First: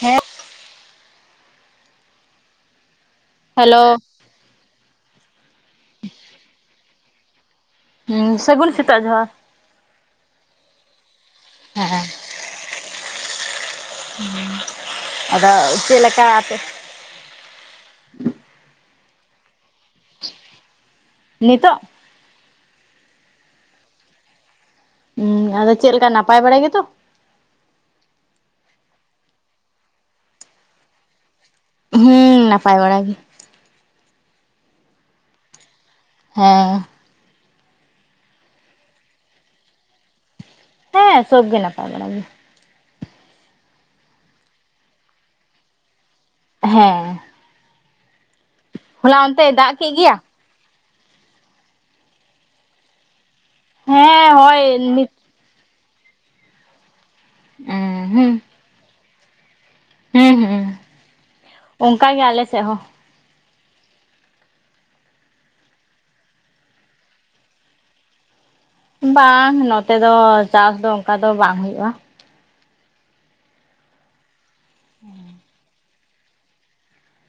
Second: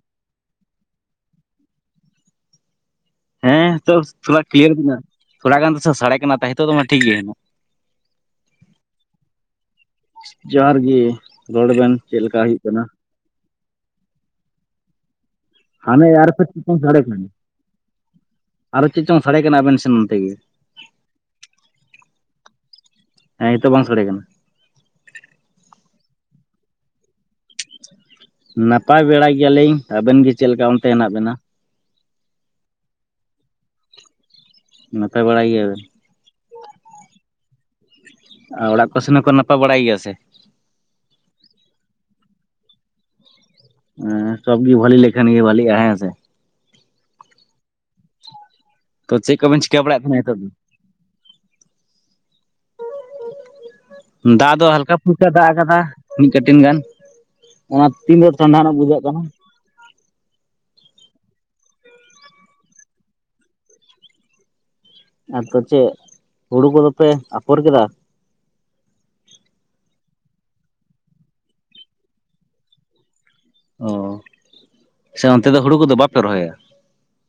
ᱦᱮᱸ ᱦᱮᱸ ᱦᱮᱞᱳ [unintelligible] ᱛᱷᱚᱲᱟ ᱠᱞᱤᱭᱟᱨ ᱵᱮ ᱛᱷᱚᱲᱟ ᱜᱟᱱ ᱫᱚᱥᱚ ᱥᱟᱰᱮ ᱠᱟᱱᱟ ᱛᱚ ᱱᱤᱛᱚᱜ ᱫᱚ ᱢᱟ ᱴᱷᱤᱠ ᱜᱮᱭᱟᱱᱟᱜ ᱦᱩᱸ ᱥᱟᱹᱜᱩᱱ ᱥᱮᱛᱟᱜ ᱡᱚᱦᱟᱨ ᱡᱚᱦᱟᱨ ᱜᱮ ᱨᱚᱲ ᱵᱮᱱ ᱦᱮᱸ ᱪᱮᱫ ᱞᱮᱠᱟ ᱦᱩᱭᱩᱜ ᱠᱟᱱᱟ [inaudible] ᱟᱫᱚ ᱪᱮᱫ ᱦᱟᱱᱮ ᱞᱮᱠᱟ ᱟᱨ ᱟᱯᱮ [unintelligible] ᱟᱨᱚ ᱪᱮᱫ ᱪᱚᱝ ᱥᱟᱰᱮ ᱠᱟᱱᱟ ᱟᱵᱮᱱ ᱥᱮᱱ ᱱᱚᱛᱮ ᱜᱮᱼᱼ ᱱᱤᱛᱚᱜᱼᱼ ᱦᱮᱸ ᱱᱤᱛᱳᱜ ᱵᱟᱝ ᱥᱟᱰᱮ ᱠᱟᱱᱟ ᱦᱩᱸ ᱟᱫᱚ ᱪᱮᱫ ᱞᱮᱠᱟ ᱱᱟᱯᱟᱭ ᱵᱟᱲᱟ ᱜᱮᱛᱚᱼᱼ ᱱᱟᱯᱟᱭ ᱵᱮᱲᱟ ᱜᱮᱭᱟ ᱞᱤᱧ ᱟᱵᱮᱱ ᱜᱮ ᱪᱮᱫ ᱞᱮᱠᱟ ᱚᱱᱛᱮ ᱦᱮᱱᱟᱜ ᱵᱮᱱᱟ ᱦᱩᱸ ᱱᱟᱯᱟᱭ ᱵᱟᱲᱟ ᱜᱮᱼᱼ ᱱᱟᱯᱟᱭ ᱵᱟᱲᱟᱭ ᱜᱮᱭᱟ ᱵᱮᱱᱼᱼ ᱦᱮᱸ ᱟᱨ ᱚᱲᱟᱜ ᱠᱚ [unintelligible] ᱠᱚ ᱱᱟᱯᱟᱭ ᱵᱟᱲᱟᱭ ᱜᱮᱭᱟ ᱥᱮ ᱦᱮᱸ ᱥᱚᱵ ᱜᱮ ᱱᱟᱯᱟᱭ ᱵᱟᱲᱟ ᱜᱮᱼᱼ ᱦᱮᱸ ᱥᱚᱵ ᱜᱮ ᱵᱷᱟᱞᱤ ᱞᱮᱠᱷᱟᱱ ᱜᱮ ᱵᱷᱟᱞᱤᱼᱟ ᱦᱮᱸ ᱥᱮ ᱾ ᱦᱮᱸ ᱾ ᱛᱚ ᱦᱚᱞᱟ ᱪᱮᱫ ᱚᱱᱛᱮᱭ ᱠᱚᱵᱮᱱ ᱫᱟᱜ ᱠᱮᱫ ᱪᱤᱠᱟᱹᱲᱟᱭᱮᱫ ᱜᱮᱭᱟ? ᱛᱟᱹᱦᱮᱱᱟ ᱱᱤᱛᱚᱹᱜ ᱫᱚ? ᱦᱮᱸ ᱫᱟᱜ ᱦᱳᱭ ᱫᱚ ᱦᱟᱞᱠᱟ ᱱᱤᱛ ᱯᱩᱞᱠᱟᱹ ᱫᱟᱜ ᱟᱠᱟᱫᱟ, ᱢᱤᱫ ᱠᱟᱹᱴᱤᱱ ᱜᱟᱱ ᱾ ᱚᱱᱟ ᱦᱩᱸ ᱛᱤᱱᱵᱟᱨ ᱴᱷᱟᱰᱟᱱ ᱵᱩᱡᱷᱟᱹᱜ ᱠᱟᱱᱟ ᱾ ᱦᱮᱸ, ᱦᱩᱸ ᱚᱱᱠᱟ ᱜᱮ ᱟᱞᱮ ᱥᱮᱫ ᱦᱚᱸ ᱾ ᱟᱫᱚ ᱪᱮᱫ ᱦᱩᱲᱩ ᱠᱚᱸᱫᱚ ᱯᱮ ᱟᱯᱷᱚᱨ ᱠᱮᱫᱟ? ᱵᱟᱝ ᱱᱚᱛᱮ ᱫᱚ ᱪᱟᱥ ᱫᱚ ᱚᱱᱠᱟ ᱫᱚ ᱵᱟᱝ ᱦᱩᱭᱩᱜᱼᱟ ᱾ ᱚ ᱥᱮ ᱚᱱᱛᱮ ᱫᱚ ᱦᱩᱲᱩ ᱠᱚᱫᱚ ᱵᱟᱯᱮ ᱨᱚᱦᱚᱭᱟ?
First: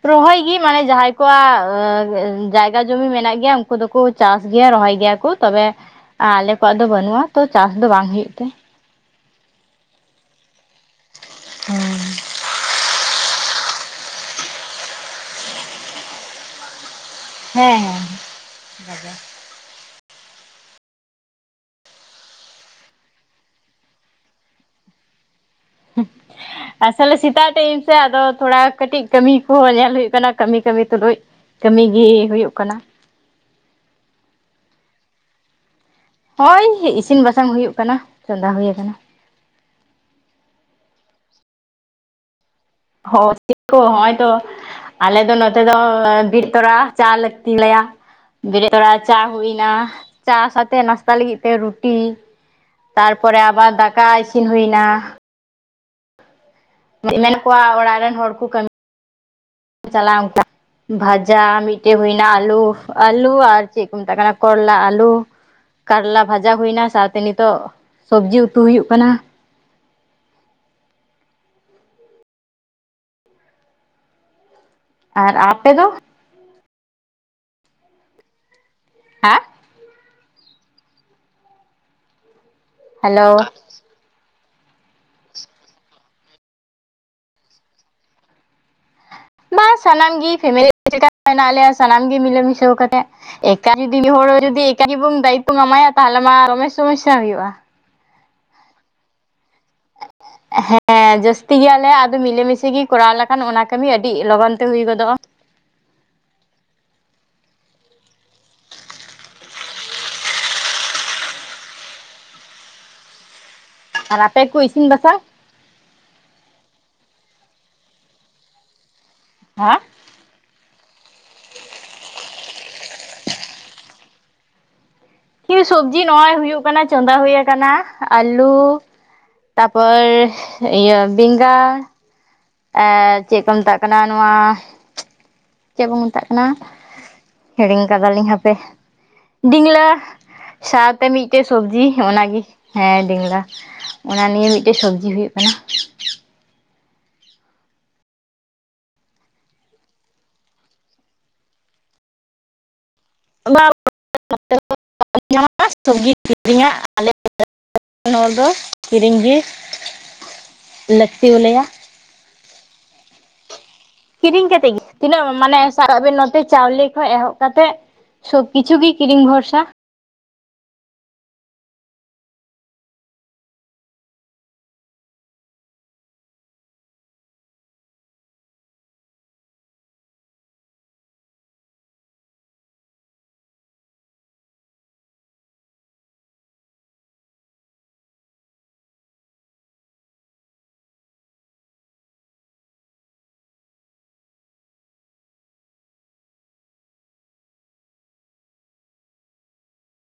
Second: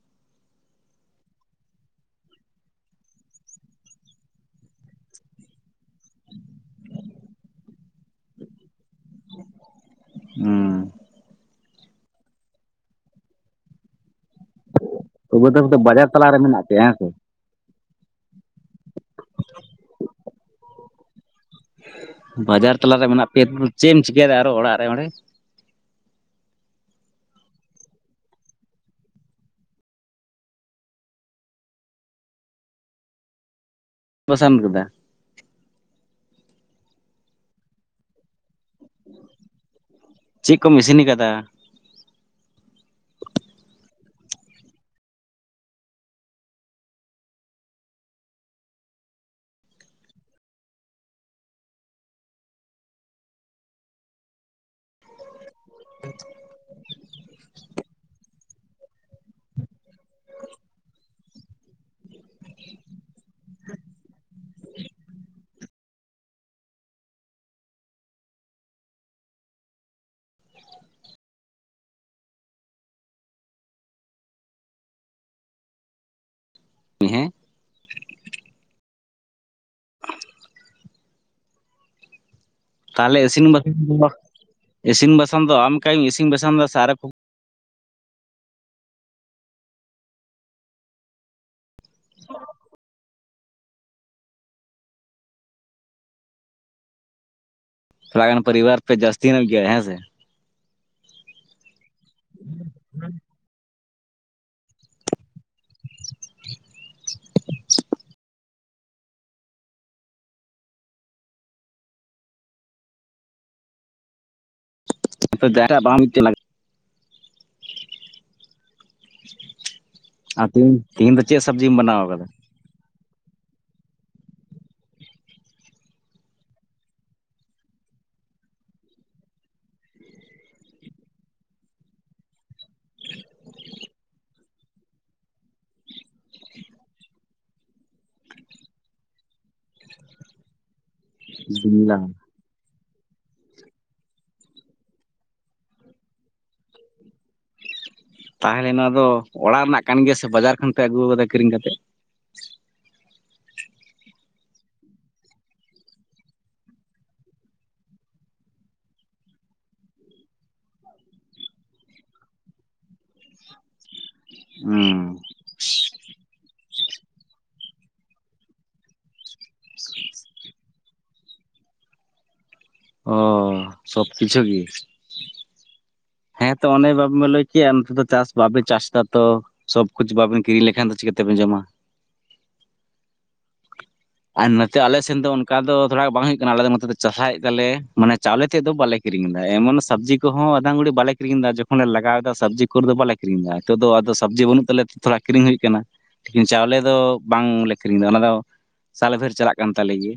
ᱨᱚᱦᱚᱭ ᱜᱮ ᱢᱟᱱᱮᱹ ᱡᱟᱦᱟᱸᱭ ᱠᱚᱣᱟᱜ ᱡᱟᱭᱜᱟ ᱡᱚᱢᱤ ᱢᱮᱱᱟᱹᱜ ᱜᱮᱭᱟ, ᱩᱱᱠᱩ ᱫᱚᱠᱚ ᱪᱟᱥ ᱜᱮᱭᱟ, ᱨᱚᱦᱚᱭ ᱜᱮᱭᱟ ᱠᱚ ᱾ ᱛᱚᱵᱮ ᱟᱞᱮ ᱠᱚᱣᱟᱜ ᱫᱚ ᱵᱟᱹᱱᱩᱜᱼᱟ ᱛᱚ, ᱪᱟᱥ ᱫᱚ ᱵᱟᱝ ᱦᱩᱭᱩᱜ ᱛᱮ ᱾ ᱦᱩᱸ ᱾ [inaudible] [unintelligible] ᱫᱚ ᱵᱟᱡᱟᱨ ᱛᱟᱞᱟᱨ ᱨᱮ ᱢᱮᱱᱟᱹᱜ ᱯᱮᱭᱟ ᱦᱮᱸ ᱥᱮ ᱾ ᱦᱮᱸ, ᱦᱮᱸ ᱾ [inaudible] ᱵᱟᱡᱟᱨ ᱛᱟᱞᱟᱨᱮ ᱢᱮᱱᱟᱹᱜ ᱯᱮᱭᱟ ᱪᱮᱫ ᱮᱢ ᱪᱤᱠᱟᱭᱟ ᱟᱨᱚ ᱚᱲᱟᱜ ᱨᱮ ᱚᱸᱰᱮ [inaudible] ᱟᱥᱚᱞᱮ ᱥᱮᱛᱟᱜ ᱴᱟᱭᱤᱢ ᱥᱮ ᱟᱫᱚ ᱛᱷᱚᱲᱟ ᱠᱟᱹᱴᱤᱡ ᱠᱟᱹᱢᱤ ᱠᱚᱦᱚᱸ ᱧᱮᱞ ᱦᱩᱭᱩᱜ ᱠᱟᱱᱟ ᱠᱟᱹᱢᱤ ᱠᱟᱹᱢᱤ ᱛᱩᱞᱩᱡ ᱠᱟᱹᱢᱤ ᱜᱮ ᱦᱩᱭᱩᱜ ᱠᱟᱱᱟ᱾ ᱯᱚᱥᱟᱱ ᱠᱟᱫᱟ ᱾ ᱱᱚᱜᱼᱚᱭ ᱤᱥᱤᱱ ᱵᱟᱥᱟᱝ ᱦᱩᱭᱩᱜ ᱠᱟᱱᱟ ᱪᱚᱸᱫᱟ ᱦᱩᱭ ᱟᱠᱟᱱᱟ ᱾ ᱪᱮᱜ ᱠᱚᱢ ᱤᱥᱤᱱ ᱠᱟᱫᱟ? ᱦᱚᱸ ᱪᱮᱜ ᱠᱚ ᱦᱚᱸᱜᱼᱚᱭ ᱛᱚ ᱾ ᱟᱞᱮ ᱫᱚ ᱱᱚᱛᱮ ᱫᱚ ᱵᱤᱨᱤᱜ ᱛᱚᱨᱟ ᱪᱟ ᱞᱮ ᱪᱚᱸᱫᱟᱭᱟ ᱵᱤᱨᱤᱜ ᱛᱚᱲᱟ ᱪᱟ ᱦᱩᱭ ᱱᱟ, ᱪᱟ ᱥᱟᱣᱛᱮ ᱱᱟᱥᱛᱟ ᱞᱟᱹᱜᱤᱫ ᱛᱮ ᱨᱩᱴᱤ ᱛᱟᱨᱯᱚᱨᱮ ᱟᱵᱟᱨ ᱫᱟᱠᱟ ᱤᱥᱤᱱ ᱦᱩᱭᱱᱟ ᱾ ᱢᱮᱱᱟᱜ ᱠᱚᱣᱟ ᱚᱲᱟᱜ ᱨᱮᱱ ᱦᱚᱲ ᱠᱚ ᱠᱟᱹᱢᱤ ᱪᱟᱞᱟᱜᱼᱟ ᱚᱱᱠᱟ ᱵᱷᱟᱡᱟ ᱢᱤᱫᱴᱮᱜ ᱦᱩᱭᱱᱟ, ᱟᱞᱩ ᱟᱞᱩ ᱟᱨ ᱪᱮᱫ ᱠᱚ ᱢᱮᱛᱟᱜ ᱠᱟᱱᱟ ᱠᱚᱨᱞᱟ ᱟᱞᱩ ᱠᱟᱨᱞᱟ ᱵᱷᱟᱡᱟ ᱦᱩᱭᱱᱟ, ᱥᱟᱶᱛᱮ ᱱᱤᱛᱚᱜ ᱥᱚᱵᱡᱤ ᱩᱛᱩ ᱦᱩᱭᱩᱜ ᱠᱟᱱᱟ ᱾ ᱟᱨ ᱟᱯᱮ ᱫᱚ? ᱦᱮᱸ ᱾ ᱦᱟ ᱛᱟᱦᱚᱞᱮ ᱦᱮᱞᱳ ᱤᱥᱤᱱ ᱫᱚ, ᱤᱥᱤᱱ ᱵᱟᱥᱟᱝ ᱫᱚ ᱟᱢ ᱮᱠᱟᱭ ᱜᱮ ᱤᱥᱤᱱ ᱵᱟᱥᱟᱝ ᱫᱟ ᱥᱮ ᱟᱨ ᱵᱟ ᱥᱟᱱᱟᱢ ᱜᱤ, ᱯᱷᱮᱢᱮᱞᱤ ᱪᱮᱠᱟ ᱢᱮᱱᱟᱜ ᱞᱮᱭᱟ ᱥᱟᱱᱟᱢ ᱜᱤ ᱢᱤᱞᱟᱹ ᱢᱤᱥᱟᱹᱣ ᱠᱟᱛᱮᱜᱮ ᱮᱠᱟ ᱡᱩᱫᱤ ᱢᱤᱫ ᱦᱚᱲ ᱡᱩᱫᱤ ᱮᱠᱟ ᱜᱤ ᱵᱚᱱ ᱫᱟᱭᱤᱛᱚᱢ ᱮᱢᱟᱭᱟ, ᱛᱟᱦᱚᱞᱮ ᱢᱟ ᱫᱚᱢᱮ ᱥᱚᱢᱚᱥᱥᱟ ᱦᱩᱭᱩᱜᱼᱟ ᱾ ᱛᱷᱚᱲᱟ ᱜᱟᱱ ᱯᱟᱹᱨᱤᱵᱟᱨ ᱯᱮ ᱡᱟᱥᱛᱤ ᱧᱚᱜ ᱜᱤᱭᱟ ᱦᱮᱸ ᱥᱮ ᱾ ᱦᱮᱸ ᱡᱟᱹᱥᱛᱤ ᱜᱮᱭᱟᱞᱮ, ᱟᱫᱚ ᱢᱤᱞᱮ ᱢᱤᱥᱮ ᱜᱤ ᱠᱚᱨᱟᱣ ᱞᱮᱠᱷᱟᱱ ᱚᱱᱟ ᱠᱟᱹᱢᱤ ᱟᱹᱰᱤ ᱞᱚᱜᱚᱱ ᱛᱮ ᱦᱩᱭ ᱜᱚᱫᱚᱜᱼᱟ ᱾ ᱟᱨ ᱟᱯᱮ ᱠᱚ ᱤᱥᱤᱱ ᱵᱟᱥᱟᱝ? [inaudible] ᱟ ᱟᱨ ᱛᱤᱦᱤᱧ ᱫᱚ ᱪᱮᱜ ᱥᱟᱵᱽᱡᱤᱢ ᱵᱮᱱᱟᱣ ᱠᱟᱫᱟ? ᱠᱤ ᱥᱚᱵᱽᱡᱤ ᱱᱚᱸᱜᱼᱚᱭ ᱦᱩᱭᱩᱜ ᱠᱟᱱᱟ, ᱪᱚᱸᱫᱟ ᱦᱳᱭ ᱟᱠᱟᱱᱟ ᱟᱞᱩ ᱛᱟᱨᱯᱚᱨ ᱤᱭᱟᱹ ᱵᱮᱸᱜᱟᱲ ᱮᱸᱜ ᱪᱮᱜ ᱠᱚ ᱢᱮᱛᱟᱜ ᱠᱟᱱᱟ, ᱱᱚᱣᱟ ᱪᱮᱜ ᱠᱚ ᱢᱮᱛᱟᱜ ᱠᱟᱱᱟ ᱦᱤᱲᱤᱧ ᱠᱟᱫᱟᱞᱤᱧ ᱦᱟᱯᱮ, ᱰᱤᱝᱞᱟᱹ, ᱥᱟᱜ ᱛᱮ ᱢᱤᱜᱴᱮᱜ ᱥᱚᱵᱽᱡᱤ, ᱵᱤᱞᱟ ᱚᱱᱟ ᱜᱮ ᱦᱮᱸ ᱰᱤᱸᱝᱞᱟ᱾ ᱚᱱᱟ ᱱᱤᱭᱮ ᱢᱤᱜᱴᱮᱜ ᱥᱚᱵᱽᱡᱤ ᱦᱩᱭᱩᱜ ᱠᱟᱱᱟ᱾ ᱛᱟᱦᱮ ᱞᱮᱱᱟ ᱫᱚ, ᱚᱲᱟᱜ ᱨᱮᱱᱟᱜ ᱠᱟᱱ ᱜᱮᱭᱟ ᱥᱮ ᱵᱟᱡᱟᱨ ᱠᱷᱚᱱ ᱯᱮ ᱟᱹᱜᱩ ᱠᱟᱫᱟ ᱠᱤᱨᱤᱧ ᱠᱟᱛᱮᱜ? ᱵᱟ ᱧᱟᱢ ᱥᱚᱵᱽᱡᱤ ᱠᱤᱨᱤᱧᱟ [unintelligible] ᱟᱞᱮ [unintelligible] ᱱᱚᱣᱟ ᱫᱚ ᱠᱤᱨᱤᱧ ᱜᱤ ᱞᱟᱹᱠᱛᱤ ᱟᱞᱮᱭᱟ᱾ ᱠᱤᱨᱤᱧ ᱠᱟᱛᱤ ᱜᱤ ᱦᱩᱸ ᱛᱤᱱᱟᱹᱜ ᱢᱟᱱᱮ ᱟᱨ ᱟᱵᱮᱱ ᱱᱚᱛᱮ ᱪᱟᱣᱞᱮ ᱠᱷᱚᱡ ᱮᱦᱚᱵ ᱠᱟᱛᱮᱜ ᱥᱚᱵ ᱠᱤᱪᱷᱩ ᱜᱤ ᱠᱤᱨᱤᱧ ᱵᱷᱚᱨᱥᱟ᱾ ᱚ, ᱥᱚᱵ ᱠᱤᱪᱷᱩ ᱜᱤ? ᱦᱮᱸ ᱛᱚ ᱚᱱᱮ ᱵᱟᱢ ᱞᱟᱹᱭ ᱠᱮᱜᱼᱟ, ᱱᱚᱛᱮ ᱫᱚ ᱪᱟᱥ ᱵᱟᱯᱮ ᱪᱟᱥ ᱮᱫᱟ ᱛᱚ? ᱥᱚᱵ ᱠᱩᱪ ᱵᱟᱵᱮᱱ ᱠᱤᱨᱤᱧ ᱞᱮᱠᱷᱟᱱ ᱫᱚ ᱪᱤᱠᱟᱹᱠᱟ ᱛᱮᱵᱮᱱ ᱡᱚᱢᱟ᱾ ᱟᱨ ᱱᱚᱛᱮ ᱟᱞᱮ ᱥᱮᱱ ᱫᱚ ᱚᱱᱠᱟ ᱫᱚ ᱛᱷᱚᱲᱟ ᱵᱟᱝ ᱦᱩᱭᱩᱜ ᱠᱟᱱᱟ᱾ ᱟᱞᱮ ᱫᱚ ᱱᱚᱛᱮ ᱫᱚ ᱪᱟᱥᱟᱭᱮᱜ ᱛᱟᱞᱮ ᱢᱟᱱᱮ ᱪᱟᱣᱞᱮ ᱛᱮᱫ ᱫᱚ ᱵᱟᱞᱮ ᱠᱤᱨᱤᱧ ᱮᱫᱟ᱾ ᱮᱢᱚᱱ ᱥᱟᱵᱽᱡᱤ ᱠᱚᱦᱚ ᱟᱫᱷᱟᱜᱷᱩᱲᱤ ᱵᱟᱞᱮ ᱠᱤᱨᱤᱧ ᱮᱫᱟ, ᱡᱚᱠᱷᱚᱱ ᱞᱮ ᱞᱟᱜᱟᱣ ᱮᱫᱟ ᱥᱟᱵᱽᱡᱤ ᱠᱚᱨᱮ ᱵᱟᱞᱮ ᱠᱤᱨᱤᱧ ᱮᱫᱟ᱾ ᱱᱤᱛᱚᱜ ᱫᱚ ᱟᱫᱚ ᱥᱟᱵᱽᱡᱤ ᱵᱟᱹᱱᱩᱜ ᱛᱟᱞᱮ ᱛᱮ ᱛᱷᱚᱲᱟ ᱠᱤᱨᱤᱧ ᱦᱩᱭᱩᱜ ᱠᱟᱱᱟ᱾ ᱪᱟᱣᱞᱮ ᱫᱚ ᱵᱟᱝ ᱞᱮ ᱠᱤᱨᱤᱧ ᱮᱫᱟ᱾ ᱚᱱᱟ ᱫᱚ ᱥᱟᱞᱮ ᱵᱷᱟᱹᱨ ᱪᱟᱞᱟᱜ ᱠᱟᱱ ᱛᱟᱞᱮ ᱜᱮ